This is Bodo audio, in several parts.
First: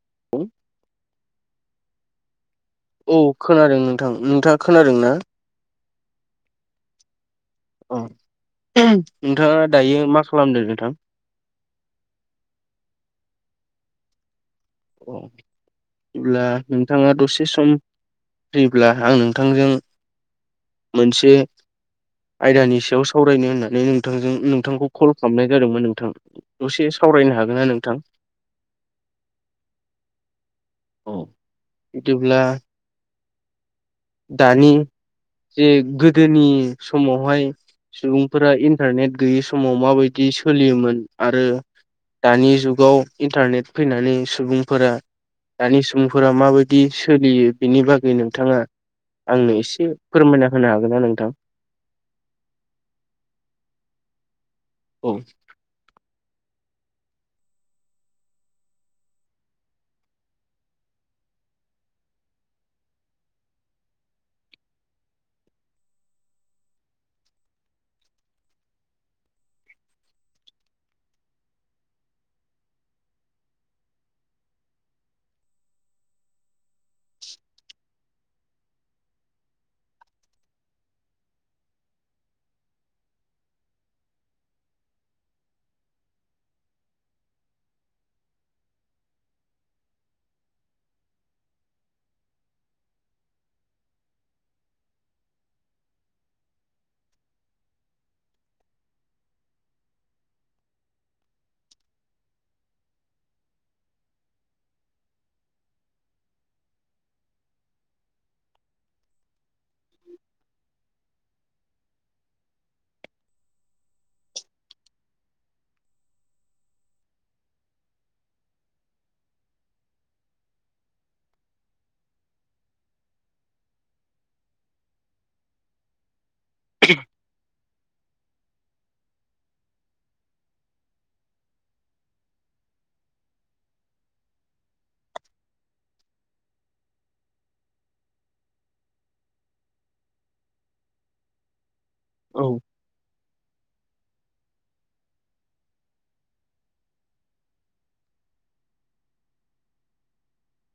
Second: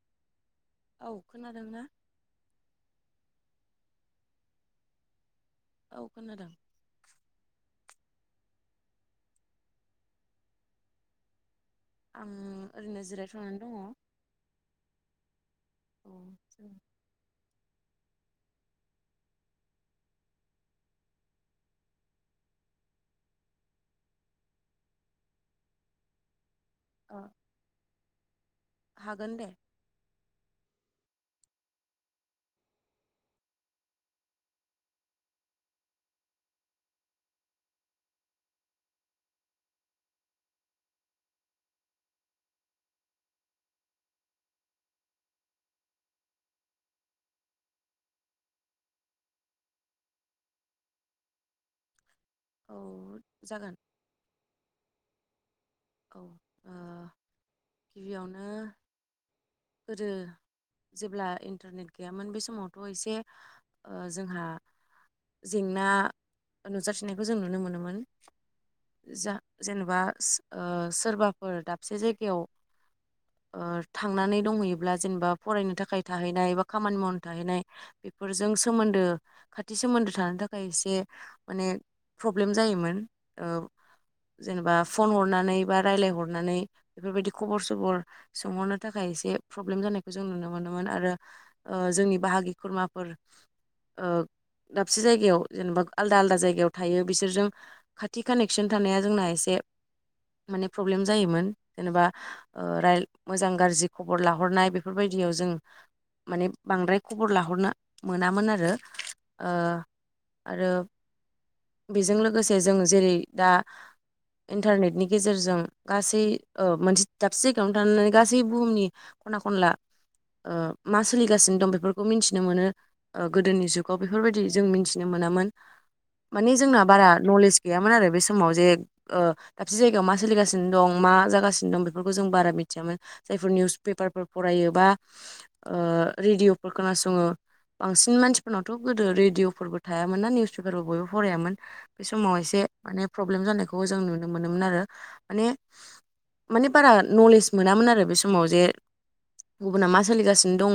[inaudible] औ खोनादोंना? औ खोनादों नोंथां नोंथाङा खोनादों ना? औ खोनादों। अ नोंथाङा दायो मा खालामदों नोंथां? आं ओरैनो जिरायथ'नानै दङ। अ अब्ला जों नोंथाङा दसे सम। होयोब्ला आं नोंथांजों मोनसे आयदानि सायाव सावरायनो होननानै नोंथांजों नोंथांखौ कल खालामनाय जादोंमोन नोंथां। दसे ओ सावरायनो हागोन ना नोंथां? हागोन दे। औ इदिब्ला दानि जे गोदोनि समावहाय सुबुंफोरा इन्टारनेट गैयि समाव माबायदि सोलियोमोन आरो दानि जुगाव इन्टारनेट फैनानै सुबुंफोरा दानि सुबुंफोरा माबायदि सोलियो बिनि बागै नोंथाङा आंनो एसे फोरमायना होनो हागोन ना नोंथां? औ जागोन। औ औ ओ गिबियावनो गोदो जेब्ला इन्टारनेट गैयामोन बे समावथ' एसे ओ जोंहा जेंना नुजाथिनायखौ जों नुनो मोनोमोन। जा जेनोबा ओ सोरबाफोर दाबसे जायगायाव ओ थांनानै दंहैयोब्ला जेनोबा फरायनो थाखाय थाहैनाय बा खामानि मावनो थाहैनाय बेफोरजों सोमोन्दो खाथि सोमोन्दो थानो थाखाय एसे माने प्रब्लेम जायोमोन। ओ जेनोबा फन हर नानै बा रायलायहरनानै बेफोरबायदि खबर सबर सोंहरनो थाखाय एसे प्रब्लेम जानायखौ जों नुनो मोनोमोन आरो ओ जोंनि बाहागि खुरमाफोर ओ दाबसे जायगायाव जेनोबा आलदा आलदा जायगायाव थायो बिसोरजों खाथि कानेक्सन थानाया जोंना एसे [unintelligible] माने प्रब्लेम जायोमोन जेनोबा ओ राय मोजां गाज्रि खबर लाहरनाय बेफोरबायदि याव जों माने बांद्राय खबर लाहरनो मोनामोन आरो ओ आरो बेजों लोगोसे जों जेरै दा इन्टारनेटनि गेजेरजों गासै ओ मोनसे दाबसे जायगायावनो थानानै गासै बुहुमनि खना खनला ओ मा सोलिगासिनो दं बेफोरखौ मिनथिनो मोनो ओ गोदोनि जुगाव बेफोरबायदि जों मिथिनो मो नोमोन। माने जोंना बारा नलेज गैयामोन आरो बे समाव जे ओ दाबसे जायगायाव मा सोलिगानों मा जागासिनो दं बेफोरखौ जों बारा मिथियामोन जायफोर निउस पेपारफोर फरायो एबा ओ रेदिअ' फोर खोनासङो बांसिन मानसिफोरनावथ' गोदो रेडिअ'फोरबो थायामोन ना निउस पेपारफोर बयबो फरायामोन बे समाव औ एसे माने प्रब्लेम जानायखौ जों नुनो मोनोमोन आरो। माने माने बारा नलेज मोनामोन आरो बे समाव जे गुबुना मा सोलिगासिनो दङ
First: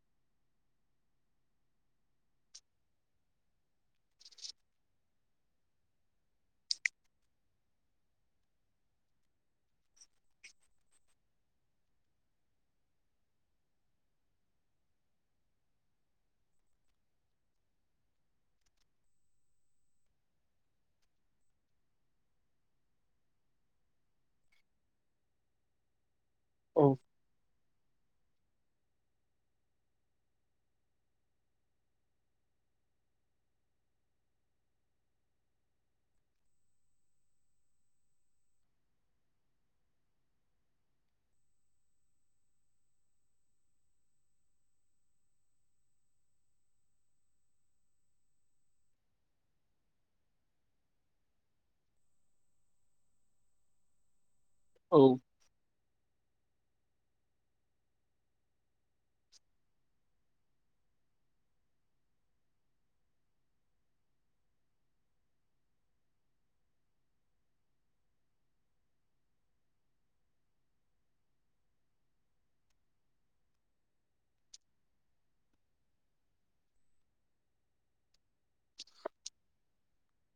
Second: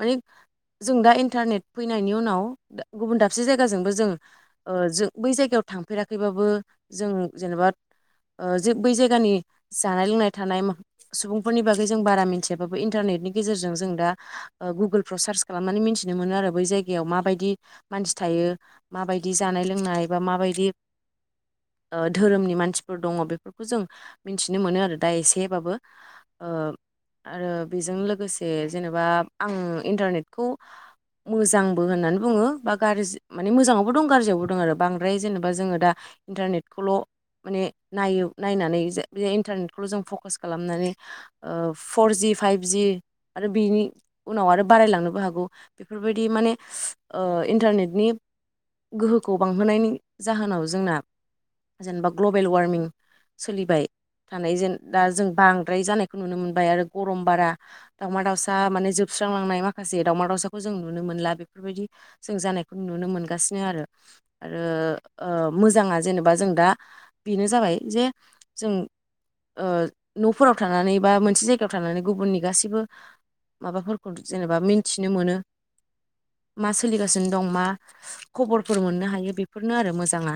माने जों दा इन्टारनेट फैनायनि उनाव गुबुन दाबसे जायगाजोंबो जों ओ जों बै जायगायाव थांफेराखैबाबो जों जेनोबा ओ जे बै जायगानि जानाय लोंनाय थानाय सुबुंफोरनि बागै जों बारा मिथियाबाबो इन्टार नेटनि गेजेरजों जों दा ओ गुगोलफ्राव सार्स खालामनानै मिनथिनो मोनो आरो बै जायगायाव माबायदि मान सि थायो माबायदि जानाय लोंनाय बा माबायदि [inaudible] ओ धोरोमनि मानसिफोर दङ बेफोरखौ जों मिथिनो मोनो आरो दा एसेबाबो ओ औ आरो बेजों लोगोसे जेनोबा आं इन्टारनेटखौ मोजांबो होननानै बुङो बा गाज्रि माने मोजाङावबो दं गाज्रियावबो दं आरो बांद्राय जेनेबा जोङो दा इन्टारनेटखौल' माने नायो नायनानै जे बे इन्टारनेटखौल' जों फकास खालामनानै ओ फर जि फाइब जि आरो बिनि उनाव आरो बारायलांनोबो हागौ बेफोरबायदि माने ओ ओ इन्टारनेटनि गोहोखौ बांहोनायनि जाहोनाव जोंना जेनैबा ग्लबेल वार्मिं सोलिबाय थानायजोन दा औ जों बांद्राय जानायखौ नुनो मोन बाय आरो गरम बारा दावमा दाउसा माने जोबस्रांलांनाय माखासे दावमा दाउसाखौ जों नुनो मोनला बे फोरबायदि जों जानायखौ नुनो मोनगासिनो आरो आरो ओ मोजाङा जेन' बा जों दा बेनो जाबाय जे जों ओ न'फोराव थानानै बा मोनसे जायगायाव थानानै गुबुननि गासैबो माबाफोरखौ जेनोबा मिनथिनो मोनो मा सोलिगासिनो दं मा खबरफोर मोननो हायो बेफोरनो आरो मोजाङा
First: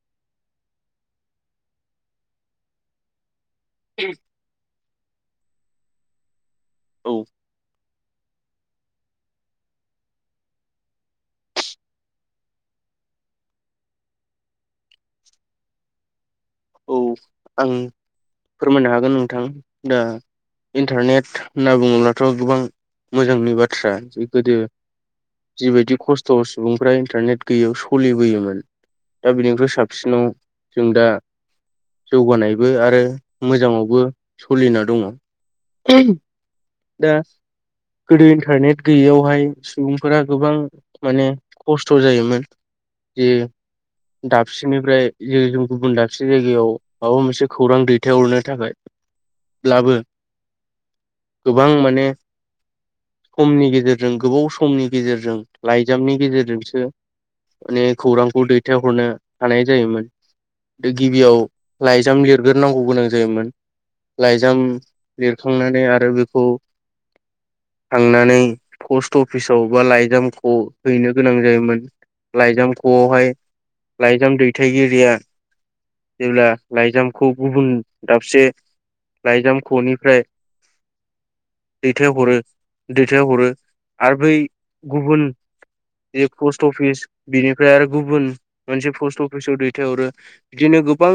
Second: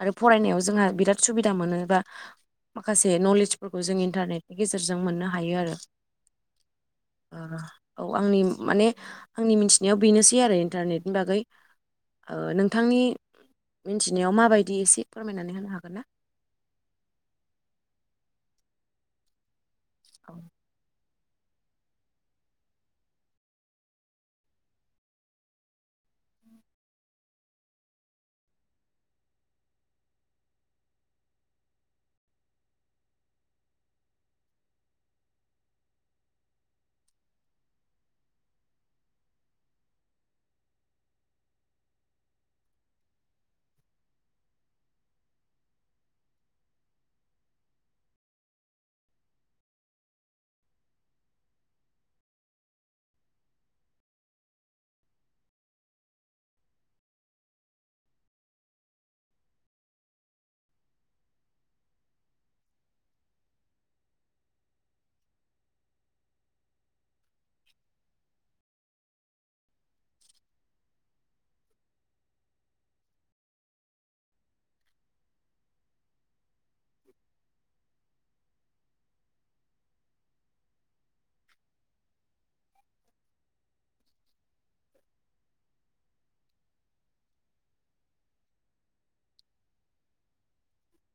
आरो फरायनायाव जोंहा बिराद सुबिदा मोनो बा माखासे नलेज फोरखौ जों इन्टारनेटनि गेजेरजों मोननो हायो आरो। औ ओ औ आंनि माने आंनि मिथिनायाव बेनोसै आरो इन्टारनेटनि बागै। ओ नोंथांनि मिथिनायाव माबायदि एसे फोरमायनानै होनो हागोन ना? औ आं फोरमायनो हागोन नोंथां दा औ इन्टारनेट होनना बुङोब्लाथ' गोबां मोजांनि बाथ्रा जे गोदो जिबायदि खस्थ' सुबुंफ्रा इन्टारनेट गैयैयाव सोलिबोयोमोन दा बिनिखफ्राय साबसिनाव जों दा जौगानायबो आरो मोजाङावबो स'लिना दङ। [unintelligible] दा गोदो इन्टारनेट गैयैयावहाय सुबुंफोरा गोबां माने खस्थ' जायोमोन। जे दाबसेनिफ्राय जे जों गुबुन दाब मोनसे जायगायाव माबा मोनसे खौरां दैथायहरनो थाखाय ब्लाबो गोबां माने समनि गेजेरजों गोबाव समनि गेजेरजों लाइजामनि गेजेरजोंसो माने खौरांखौ दैथायहरनो हानाय जायोमोन। गिबियाव लाइजाम लिरग्रोनांगौ गोनां जायोमोन लाइजाम लिरखांनानै आरो बेखौ थांनानै पस्ट अफिसाव बा लाइजामखौ हैनो गोनां जायोमोन। लाइजामख'हाय लाइजाम दैथायगिरिया जेब्ला लाइजामखौ गुबुन दाबसे लायजाम खनिफ्राय दैथायहरो दैथायहरो आर बै गुबुन बे पस्ट अफिस बिनिफ्राय आरो गुबुन मोनसे पस्ट अफिसाव दैथायहरो बिदिनो गोबां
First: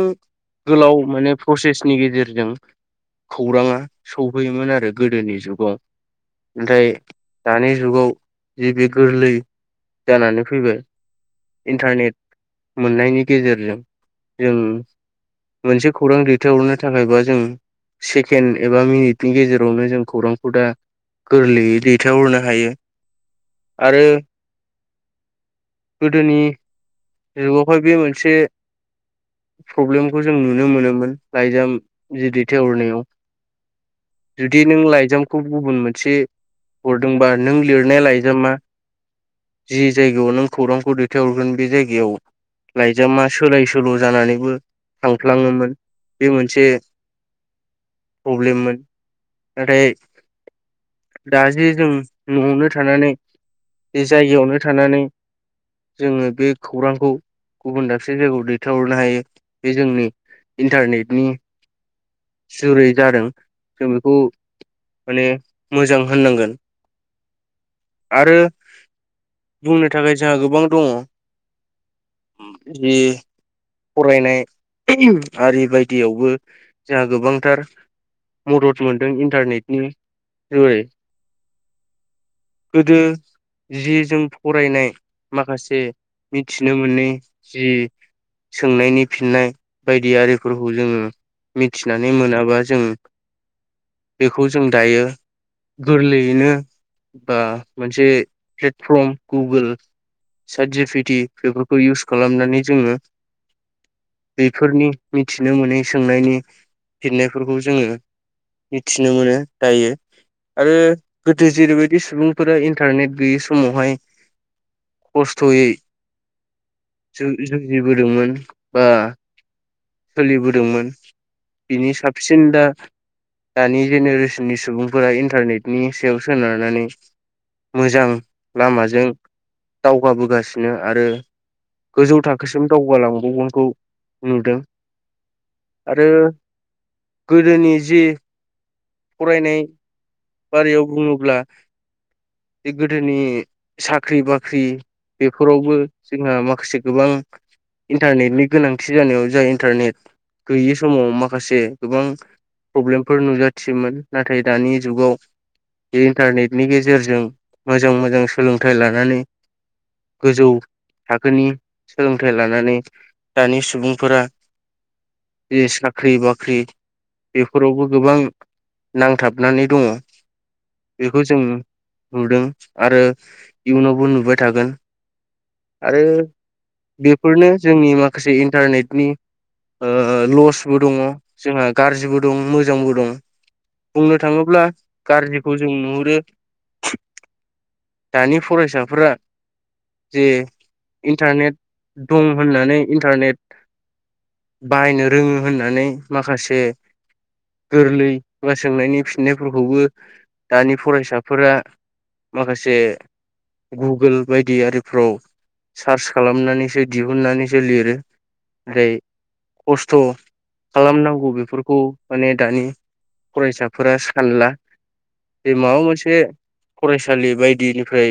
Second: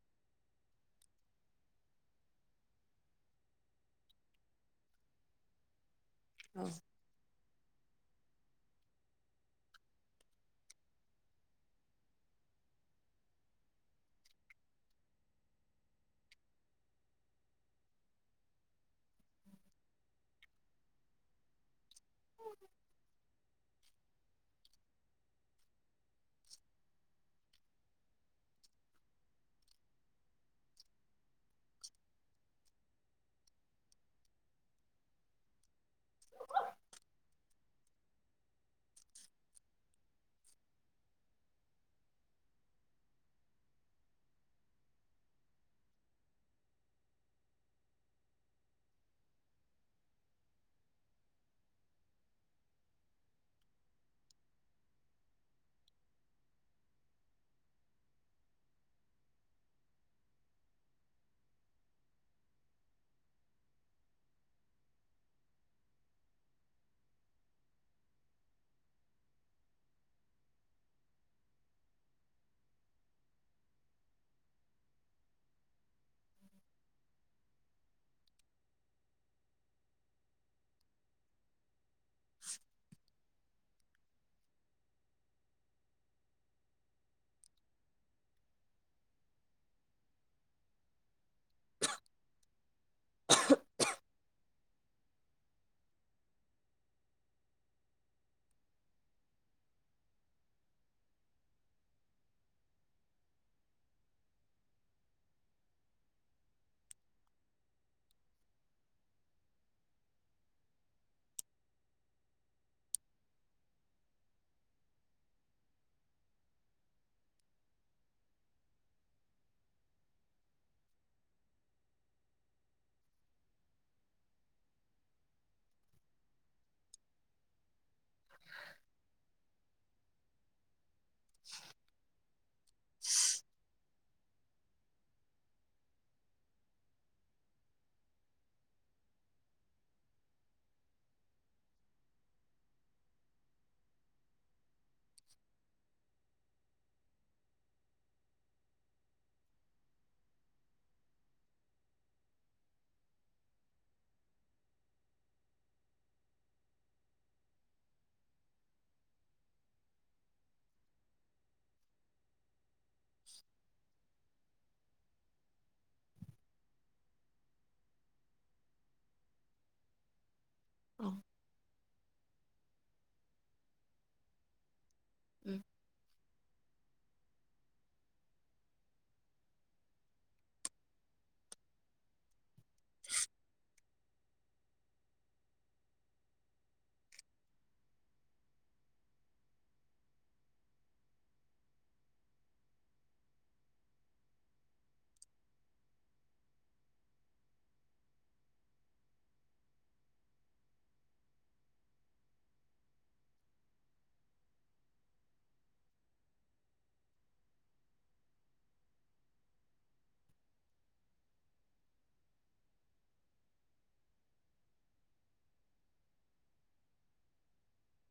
गोलाव माने प्रसेसनि गेजेरजों खौराङा सोफैयोमोन आरो गोदोनि जुगाव औ नाथाय दानि जुगाव जे बे गोरलै जानानै फैबाय इन्टारनेट मोननायनि गेजेरजों जों मोनसे खौरां दैथायहरनो थाखायबा जों सेकेन्ड एबा मिनिटनि गेजेरावनो जों खौरांखौ दा गोरलैयै दैथायहरनो हायो आरो गोदोनि जुगावहाय बे मोनसे प्रब्लेमखौ जों नुनो मोनोमोन लाइजाम जि दैथायेवरनायाव जुदि नों लाइजामखौ गुबुन मोनसे हरदोंबा नों लिरनाया लायजामा जि जायगायाव नों खौरांखौ दैथायहरगोन बे जायगायाव लाइजामा सोलाय सोल' जानानैबो थांफ्लाङोमोन बे मोनसे प्र'ब्लेममोन नाथाय दा जे जों न'आवनो थानानै जे जायगायावनो थानानै जोङो बे खौरांखौ गुबुन दा गसे जायगायाव दैथ हरनो हायो बे जोंनि इन्टारनेटनि जुरै जादों जों बेखौ माने मोजां होननांगोन। आरो बुंनो थाखाय जोंहा गोबां दङ [unintelligible] जि फरायनाय [unintelligible] आरि बायदियावबो जोंहा गोबांथार मदद मोनदों इन्टारनेटनि [unintelligible] गोदो जि जों फरायनाय माखासे मिथिनो मोनै जि सोंनायनि फिननाय बायदि आरिफोरखौ जोङो मिथिनानै मोनाबा जों बेखौ जों दायो गोरलैयैनो बा मोनसे प्लेटफर्म गुगोल सेटजिपिटि बेफोरखौ इउस खालामनानै जोङो बेफोरनि मिथिनो मोनै सोंनायनि फिन्नायफोरखौ जोङो मिथिनो मोनो दायो आरो गोदो जेरैबायदि सुबुंफोरा इन्टारनेट गैयै समावहाय खस्थ'यै। जुजिबोदोंमोन बा सोलिबोदोंमोन बिनि साबसिन दा दानि जेनेरेसननि सुबुंफोरा इन्टारनेटनि सायाव सोनारनानै मोजां लामाजों दावगाबोगासिनो आरो गोजौ थाख थाखोसिम दावगालांबावगोनखौ नुदों। आरो गोदोनि जि फरायनाय बारियाव बुङोब्ला। बे गोदोनि साख्रि बाख्रि बेफोरावबो जोंहा माखासे गोबां इन्टारनेटनि गोनांथि जानायाव जाय इन्टारनेट गैयि समाव माखासे गोबां प्रब्लेमफोर नुजाथियोमोन नाथाय दानि जुगाव बे इन्टारनेटनि गेजेरजों मोजां मोजां सोलोंथाइ लानानै गोजौ। थाखोनि सोलोंथाइ लानानै दानि सुबुंफोरा जे साख्रि बाख्रि बेफोरावबो गोबां नांथाबनानै दङ बेखौ जों नु नुदों। आरो इयुनावबो नुबाय थागोन उम आरो बेफोरनो जोंनि माखासे इन्टारनेटनि ओ लसबो दङ जोंहा गाज्रिबो दं मोज बुंनो थाङोब्ला गाज्रिखौ जों नुहुरो। दानि फरायसाफोरा जे इन्टारनेट दं होननानै इन्टारनेट बाहायनो रोङो होननानै माखासे गोरलै सोंनायनि फिननायफोरखौबो दानि फरायसाफोरा माखासे। गुगोल बायदि आरिफ्राव सार्च खालामनानैसो दिहुननानैसो लिरो। ओरै खस्थ' खालामनांगौ बेफोरखौ माने दानि। फरायसाफोरा सानला बे माबा मोनसे फरायसालि बायदिनिफ्राय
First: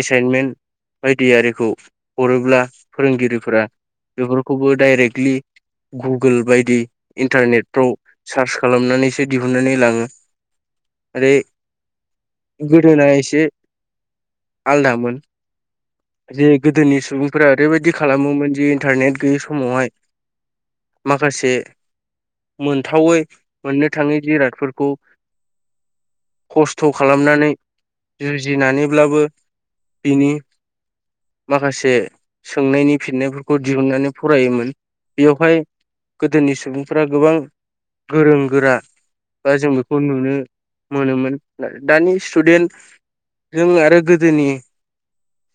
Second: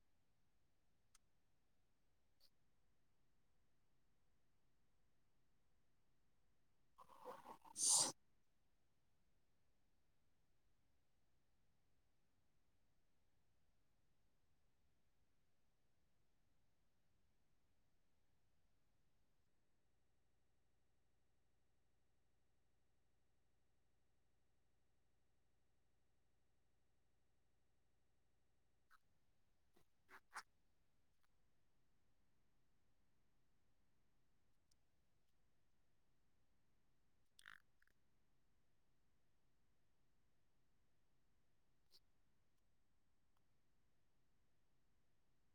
एसाइनमेन्ट बायदियाखौ हरोब्ला फोरोंगिरिफोरा बेफोरखौबो डाइरेक्टलि गुगोल बायदि इन्टारनेटफ्राव सार्च खालामनानैसो दिहुननानै लाङो आरो। गोदोना एसे आलदामोन जे गोदोनि सुबुंफोरा ओरैबायदि खालामोमोन जे इन्टारनेट गैयै समावहाय माखासे मोनथावै मोननो थाङै जिरादफोरखौ खस्थ' खालामनानै जुजिनानैब्लाबो बिनि। माखासे सोंनायनि फिननायफोरखौ दिहुननानै फरायोमोन बेयावहाय गोदोनि सुबुंफोरा गोबां गोरों गोरा बा जों बेखौ नुनो मोनोमोन दानि स्टुडेन्ट जों आरो गोदोनि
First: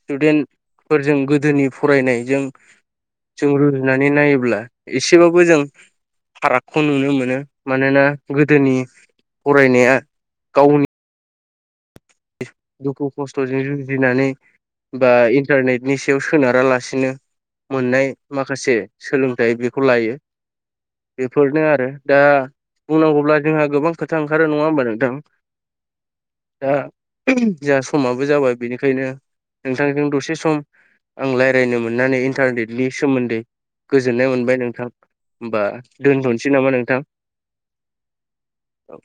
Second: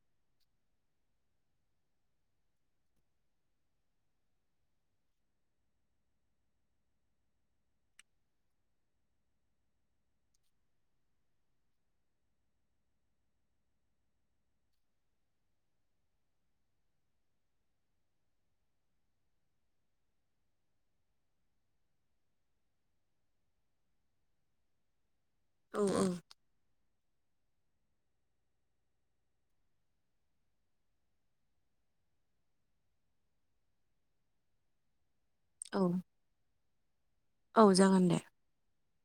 स्टुडेन्टफोरजों गोदोनि फरायनायजों। जों रुजुनानै नायोब्ला एसेबाबो जों फारागखौ नुनो मोनो। मानोना गोदोनि फरायनाया गावनि दुखु खस्थ'जों जुजिनानै बा इन्टारनेटनि सायाव सोनारालासिनो मोननाय माखासे सोलोंथाइ बेखौ लायो। बेफोरनो आरो दा बुंनांगौब्ला जोंहा गोबां खोथा ओंखारो नङा होमबा नोंथां। औ औ। जाहा समाबो जाबाय। बेनिखायनो नोंथांजों दसे सम आं रायलायनो मोननानै इन्टारनेटनि सोमोन्दै गोजोननाय मोनबाय नोंथां। होमबा औ दोनथ'नोसै नामा नोंथां? औ जागोन दे औ।